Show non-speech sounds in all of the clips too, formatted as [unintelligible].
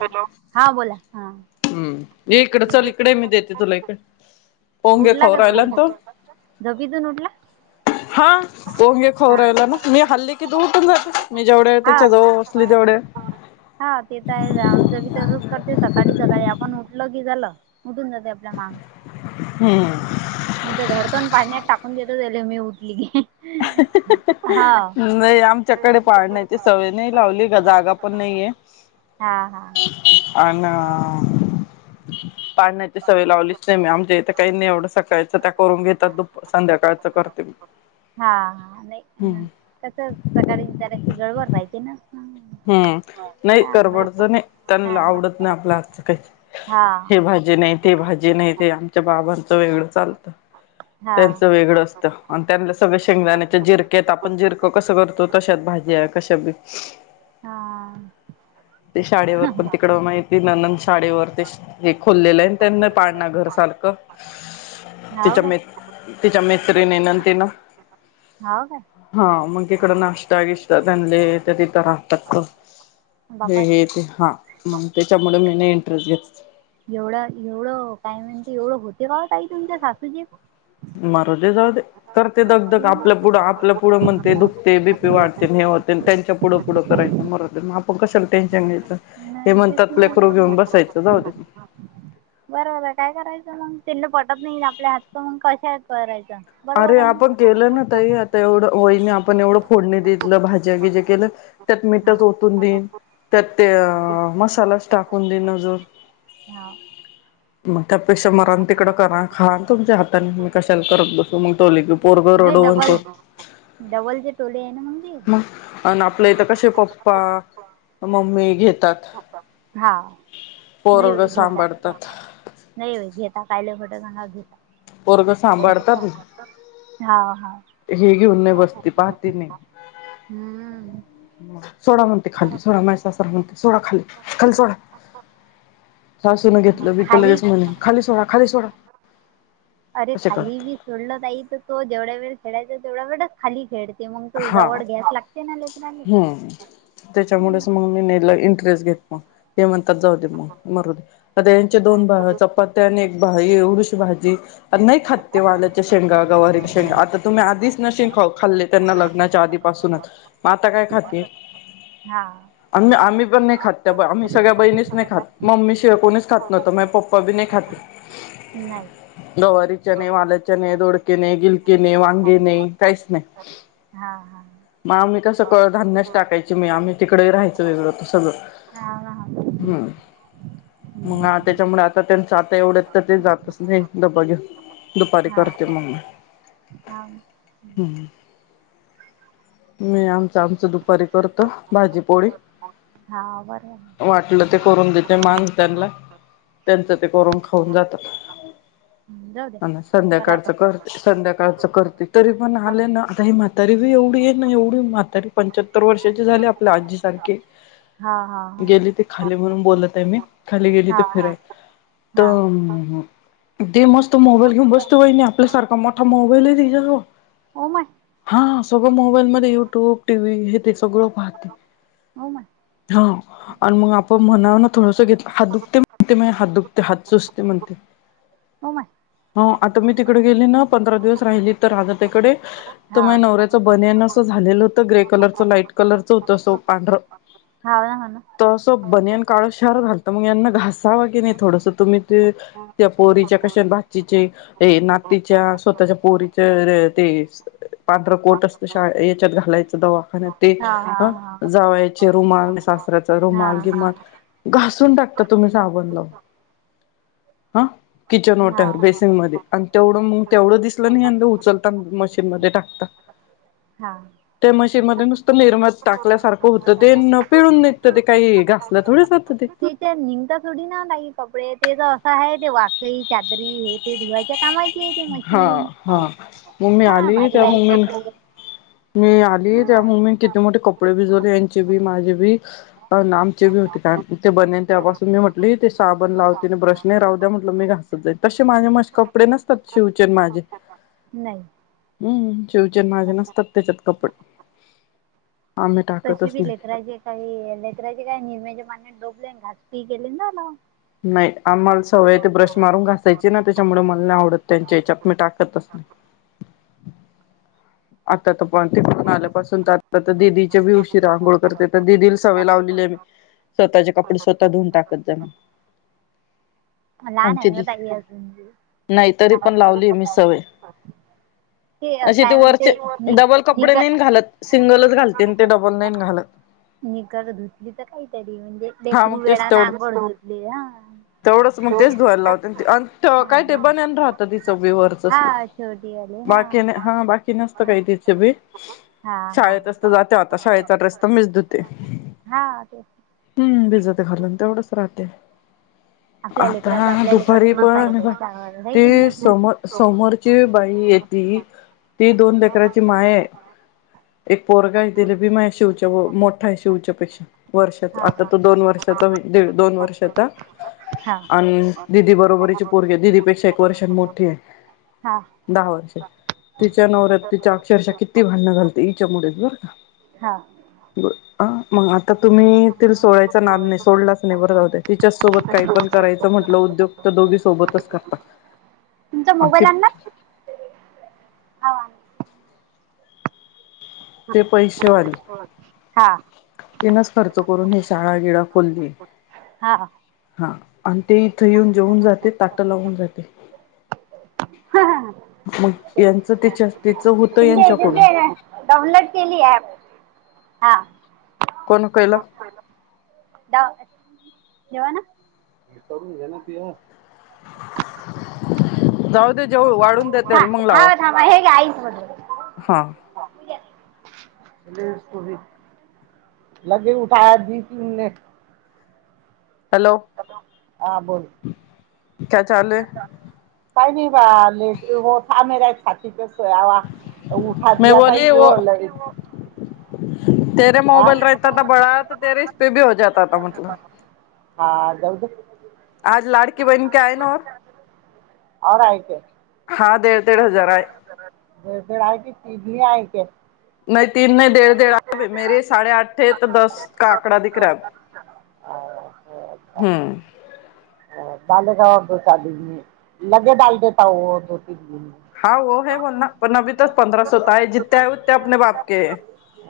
Hello हा बोला हा हम्म ये इकडं चल इकडे मी देते तुला इकडे पोंगे उठला का खवरायला ना तो झोपीतून झोपीतून उठला हा पोंगे हा खवरायला ना मी हल्ली कि द उठून जात मी जेवढे हा त्याच्या जवळसली जेवढे हा ते तर आहे आमचं भी तस करते आणि सकाळी आपण उठल की झालं उटंदत एवड मा हम मी तर धडतून पाण्यात टाकून देतच झाले मी उठली की हाव नाही आमच्याकडे पाळण्याची सवय नाही लावली का जागा पण नाहीये हा हा प [inaudible] पाढण्याची सवय लावलीच नाही मी आमच्या इथं काही नाही एवढं सकाळचं त्या करून घेतात दुप संध्याकाळच करते मी हा हा नाही हम्म कसं सकाळी जऱची गळबड रायची ना हम्म नाही हा हा करबडच नाही हा त्यांना आवडत नाही आपला हात काही हे भाजी नाही ते भाजी नाही ते आमच्या बाबांचं वेगळं चालतं हा हा त्यांचं वेगळं असत त्यान सगळ शेंगदाण्याच्या जिरक्यात आपण जिरकं कसं करतो तशत भाजी कशी ते शाळेवर पण हा तिकड माहिती न माडीवर ते हे खोललेल आहे त्यांना पाडणार घर सारख. ते हाव काय चमे ते चमे नंदेन हाव काय हा मग इकड नाष्टा चांगले आहेत. तत [inaudible] हे बापा रे हे ते का मग त्याच्यामुळे मी न घच [inaudible] एवढं एवढं काय म्हणते एवढं होते का ताई तुमच्या सासूचे? मरू दे जाऊ दे. करते दगधग आपल्या पुढं आपल्या पुढं म्हणते दुखते बीपी वाढते हे होते त्यांच्या पुढं पुढं करायचं मरतेग कसल टेनशन घेत. बरर काय करायचं मग? नाही आपल्या हात मग कशा करायच? अरे आपण केलं ना तई, आता एवढं होईने आपण एवढं फोडणी देतलं भाज्यागीज्या केलं त्यात हा मीठच ओतून देईन त्यात ते हा अ मसालाच टाकून देइनं अजून - हा. मग त्यापेक्षा मरा ना तिकडं. करा आणि खा ना तुमच्या हातानी. मी कशाला करत बसू? [unintelligible] नाही रडवून डबल करू -डबल जे टोले आहे ना. ते म आणि आपलं इथ कसे? - पप्पा -मम्मी घेतात. हा -नाही व पोरग घेता. सांभाळतात नाही व घेता. [unintelligible] पोरग सांभाळता बी. हां हा. हे घेऊन नाही बसते. पाहते नाही, हम्म सोडा म्हणते खाली सोडा मा सासरा म्हणते. सोडा खाली, खाली सोडा सासूनं घेतलं भितर खाली लगेच म्हणे, खाली सोडा खाली सोडा अरे असे खाली करत बी सोडल बाई तर तो जेवढ्या वेळ खेळायचं तेवढा वेळच खाली खेळ हा. हम्. त्याच्यामुळेच मग मी नाही इंटरेस्ट घेत मग. हे म्हणतात जाऊ दे, मग मरु दे. आता यांचे दोन भावाच्या चपात्या आणि एक भा एवढशी भाजी जी नाही खात तो - शेंगा, गवारीच्या शेंगा आता तुम्ही आधीच- नसेल खाल्लं - त्यांना लग्नाच्या आधी- पासूनच मग आता काय खाते? हा आम् आम्ही- पण नाही खात. आम्ही सगळ्या बहीणीच नाही खात. मम्मी शिवाय कोणीच खात नव्हत. माझ पप्पा बी नाही खात. नाही जवारी - [unintelligible] दोडके नाही, गिलके नाही, वांगे नाही, काहीच नाही. हा हा मग आम्ही कसं कडधान्यच टाकायची मी. आम्ही तिकडे राहायचं वेगळं त सगळं. हा ना हा हम्म- मग हम्म. त्याच्यामुळे आता त्यांचं आता एवढ्यात तर ते जातच नाही डबा घेऊन. दुपारी करते हा मग. हा हम्- मी आम- आमच दुपारी करतो भाजीपोळी. हा बरोबर आहे. वाटलं ते करून देते मास त्यांना. त्यांचं ते करून खाऊन जातात हम्म, जाऊ दे आणि बरं आहे संध्याकाळच करते संध्याकाळच करते- तरी पण आले ना- ही म्हातारी बी एवढी आहे ना, एवढी म्हातारी पंच्याहत्तर वर्षाची झाली आपल्या आजीसारखी - हा हा हा. म्हणून बोलत आहे मी खाली गेली तर हा फिराय हा हा तर दे मस् तो मोबाईल घेऊन बसतो बाई आपल्यासारखा मोठा मोबाईल आहे तच्यावर ओ माय हा सगळं मोबाईल मध्ये युट्यूब टी व्ही हे ते सगळं पाहते हो म आणि मग व म्हणा थोडंस घेत हात दुखते म्हते हात दुखते हात सुसते तिन ते होम आता मी तिकडे गेली ना पंधरा दिवस राहिली तर आलं तिकडे तर हा मग नवऱ्याचं बनयान असं झालेलं होत ग्रे कलरच लाईट कलरच होत असो पांढरं हाव ना हो ना तर असं बनियन काळ शार घालत मग यांना घासावा के नाही थोडस तुम्ही ते त्या पोरीच्या कशा भाचीचे नातीच्या स्वतःच्या पोरीच्या ते पांढरं कोट असतं शा याच्यात घालायचं दवाखान्यात ते हा हा अ हा जावयाचे रुमाल हा रमाल सून टाकता तुम्ही साबण लावून हा किचन हा टर बेसनमध्येध्ये तेवढं मग तेवढं दिसलं नाही अ उचलता मशीनमध्ये टाक हा हा ते मशी मध्ये नुसतं निरमात टाकल्यासारखं होतं ते न पिळून निघतं ते काही घासल्या थोडे जात ते. तिते निंगता सोडी ना नाही कपडे ते त असं आहे ते वाकळी चादरी हे ते धुवायच्या कामा हा हा ममी हा आली भारी ते भारी मम्मीन कपडे मी आली हा त्यामु मी किती मोठे कपडे भिजवले यांचे बी माझे बी अन् आमचे बी होते कान की ते बनेल त्यापासून मी म्हटली ते साबण लावते न ब्रश नई राहू द्या म्हटलं मी घासत जाईल तसे माझे मश कपडे ना अत शिवचे न माझे. नाही. हम्म शिवचे न माझे नसतात त्याच्यात कपडे. आम्ही तशी टाकतच बी नाही लेकरायचे काही लेकराचे काय निरम्याच्या पाण्यात डोब लेन घास पी गेलि ना ना. नाही आम्हाला सवय हे तेे ब्रश मारून घासायची ना त्याच्यामुळ मल नाही आवडत त्यांच्या याच्यात मी टाकतच नई. आता त पण तिकडून आल्यापासून त आता त दिदीचे बी उशीरा अंघोळ करते त दिदील सवय लावलेली हे मी स्वतःचे कपडे स्वतः धुऊन टाकत जान. लहान हे ग ते अजून नाही तरी पण लावली मी सवय [unintelligible] ते अ काय म्हणते? च नि डबल कपडे निक नाहीन घालत. सिंगलच घालते न ते डबल नाईन घालत. निकर धुतली तर काहीतरी म्हणजे हा मग लेकरू तेच वेळा ना तेवढंच आघोळ धुतले ह अन ते अंत त काय ते बनेन राहतं तिच बी वरच हा स्ल छोटी वाली हा बाकीने हा बाकी नस हा सकाळी तीच बी हा हा शाळेतस त जाते आता शाळेचा ड्रेस तमीस धुते. हा तेच. हम्म भिजत घालून तेवढंच राहते. आपल्या लेकराच आता आपल्याला दुपारी करणंच आहे पण हे बाई पाय त्यावर आहे की नाही ते आपल्या सम समोरची बाई येती ती दोनदा क्रची माय ए एक पोरगा हे दिले भी माया शिवच्या भो मोठा हे शिवच्या पेक्ष वर्ष हा आता तो दोन वर्षाचा होई दिड दोन वर्षाचा हा अन् दिदी बरोबरीची पोरगी ए दिदीपेक्षा एक वर्षान मोठी ए हा हा दहा वर्ष तिच्या नवऱ्यात तिच्या अक्षरशः किती भांडणं झालती इच्यामुळेच बर का. हा ब आ मग आता तुम्ही तील सोडायचा नाद नाही सोडलाच नाही बर जाऊ दे तिच्याच सोबत काही पण करायचं म्हंटलं उद्योग त दोघी सोबतच करता. तुमचा मोबाईल ती आणला? हा ते पैसेवाली हा. तिनच खर्च करून हे शाळा गिळा खोलली हा हा आण ते इथे येऊन जेऊन जाते ताट लावून जाते मग यांच त्याच्या तिच होतं तुमच्या यांच्याकडून याच्यात डाउनलोड केली हे ऍप. हा कोणं केलं? डाउ जेव्हा ना करून घे ना पिया जाऊ दे जेऊ वाढून द्या त्याल ह थांबा हे घे आईक बण हा [unintelligible] हॅलो! हा बोल क्या चाल हे काही नाही बा लेट हो था मेरा एक साथी आवा उठा मैं दयाताय बोली वो येव लय [unintelligible] [unintelligible] [unintelligible] [unintelligible] हाँ डेढ़ डेढ़ हजार [unintelligible] आए [unintelligible] [unintelligible] [unintelligible] में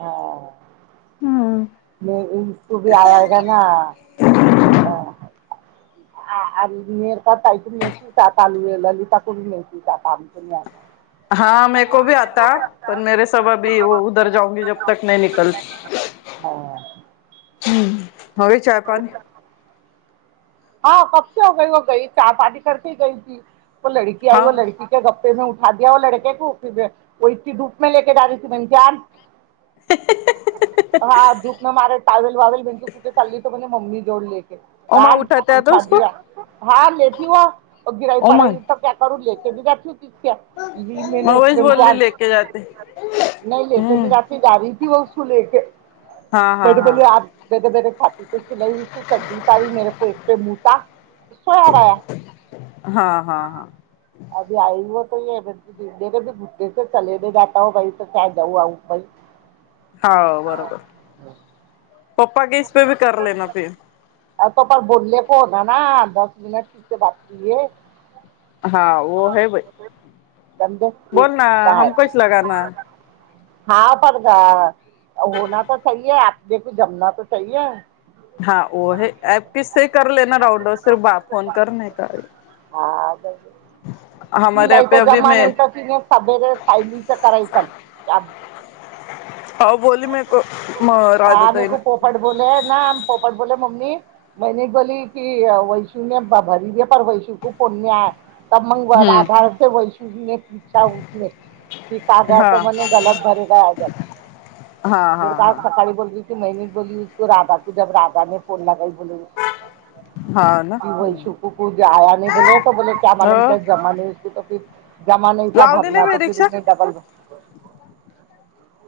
हाँ [unintelligible] [unintelligible] हाँ मेरे को भी आता पर मेरे सब अभी वो उधर जाऊंगी जब तक नहीं निकल [unintelligible] [unintelligible] [unintelligible] [unintelligible] हाँ [unintelligible] [unintelligible] [unintelligible] [unintelligible] ओमा उठाते आता उसको [unintelligible] ओमा [unintelligible] मैं वहीच बोलली [unintelligible] लेके जाते हम्म [unintelligible] [unintelligible] हाँ हाँ हाँ [unintelligible] [unintelligible] [unintelligible] हाँ हाँ हाँ [unintelligible] [unintelligible] [unintelligible] हा बरोबर [unintelligible] अ तोप बोलले को हो ना ना दस मनट तिे बाती आहे हा व है भाई समझे एक बोल ना हमकस लगा हा प होना तर स आहे आप जमना सही आहे हा ह कससे करलेना राऊउडो सिर्फ बा फोन कर का ह हमारे यहाँ तिलायच पे अभी जमा मैं न तर तिने सभेर सायलीच करायच हा बोली मेरेको हाँ मेरे राधाताई को मे पोपट बोले ना पोपट बोले मम्मी मैनी बोली की वैशुने भरी द्या पर वैशू को पुण्य त मंग हम्म आधार ते वैशनेछाने क काग हा त म्हणे गलत भरेग ज हा हा बेड का हा सकाळी बोल ते महि बोलीो राधा को जब राधाने फोन लगई की हा ना वै शकुकु जे आया नाही बोले तो बोले क आ मला अ का जमा नाहीसत जमा नाहीसा लावली नाही भरना बाई तरि रिक्षा डबल भ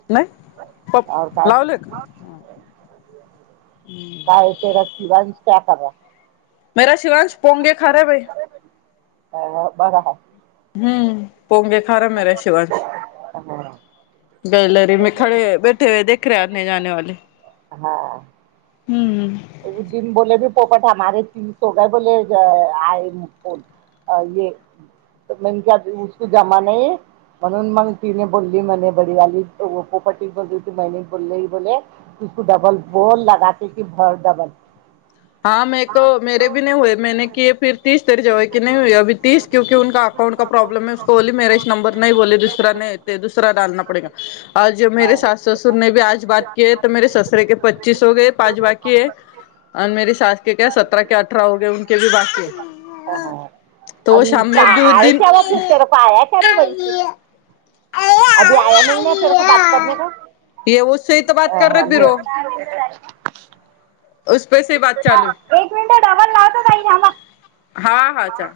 नाही पप लावले का? काय ते र बां त्या खबा मेरा शिवांश पोंगे खारे भाई अ बर हा हम्म पोंगे खारा मे र शिवांश अ बर ग्यालरी मे खडे हे, दिखा रहा हे जाणे वाले हा हम्म उदन बोले ब पोपट हमारे तीन सो ग बोले आय ये म्हक जमा नाही म्हणून मंगग तिने बोलली म बडी गली पोपटी बली ती मै बोलली बोलेुसक डबल बोल लगते की भ डबल हा मेक मे भ नाही होय मैने क फि तीस तेरी जगळी नाही हई अी तीस क्यु कका अकाउंट का प्रॉब्लेम हैसको बोली मेरा इ नंबर नाही बोले दुसरा नाही ते दुसरा डना पडेगा आज ज मे सास ससरे आज बाात क आहे तर मेर ससरे के पच्चीस हो गय पाच बाकी ह आणि मेरी साास के क सत क अठरा होग बाकी हाँ हाँ त अभी शा म उसका अ आए दि क्या वो फिर तेरे को आया क्या रे वैसे अभी आया नहीं ना तेरे को बात करने को ये व बाात कर र फि चालू है एक मिनट डबल लावतो तई जमा हाँ हाँ अच्छा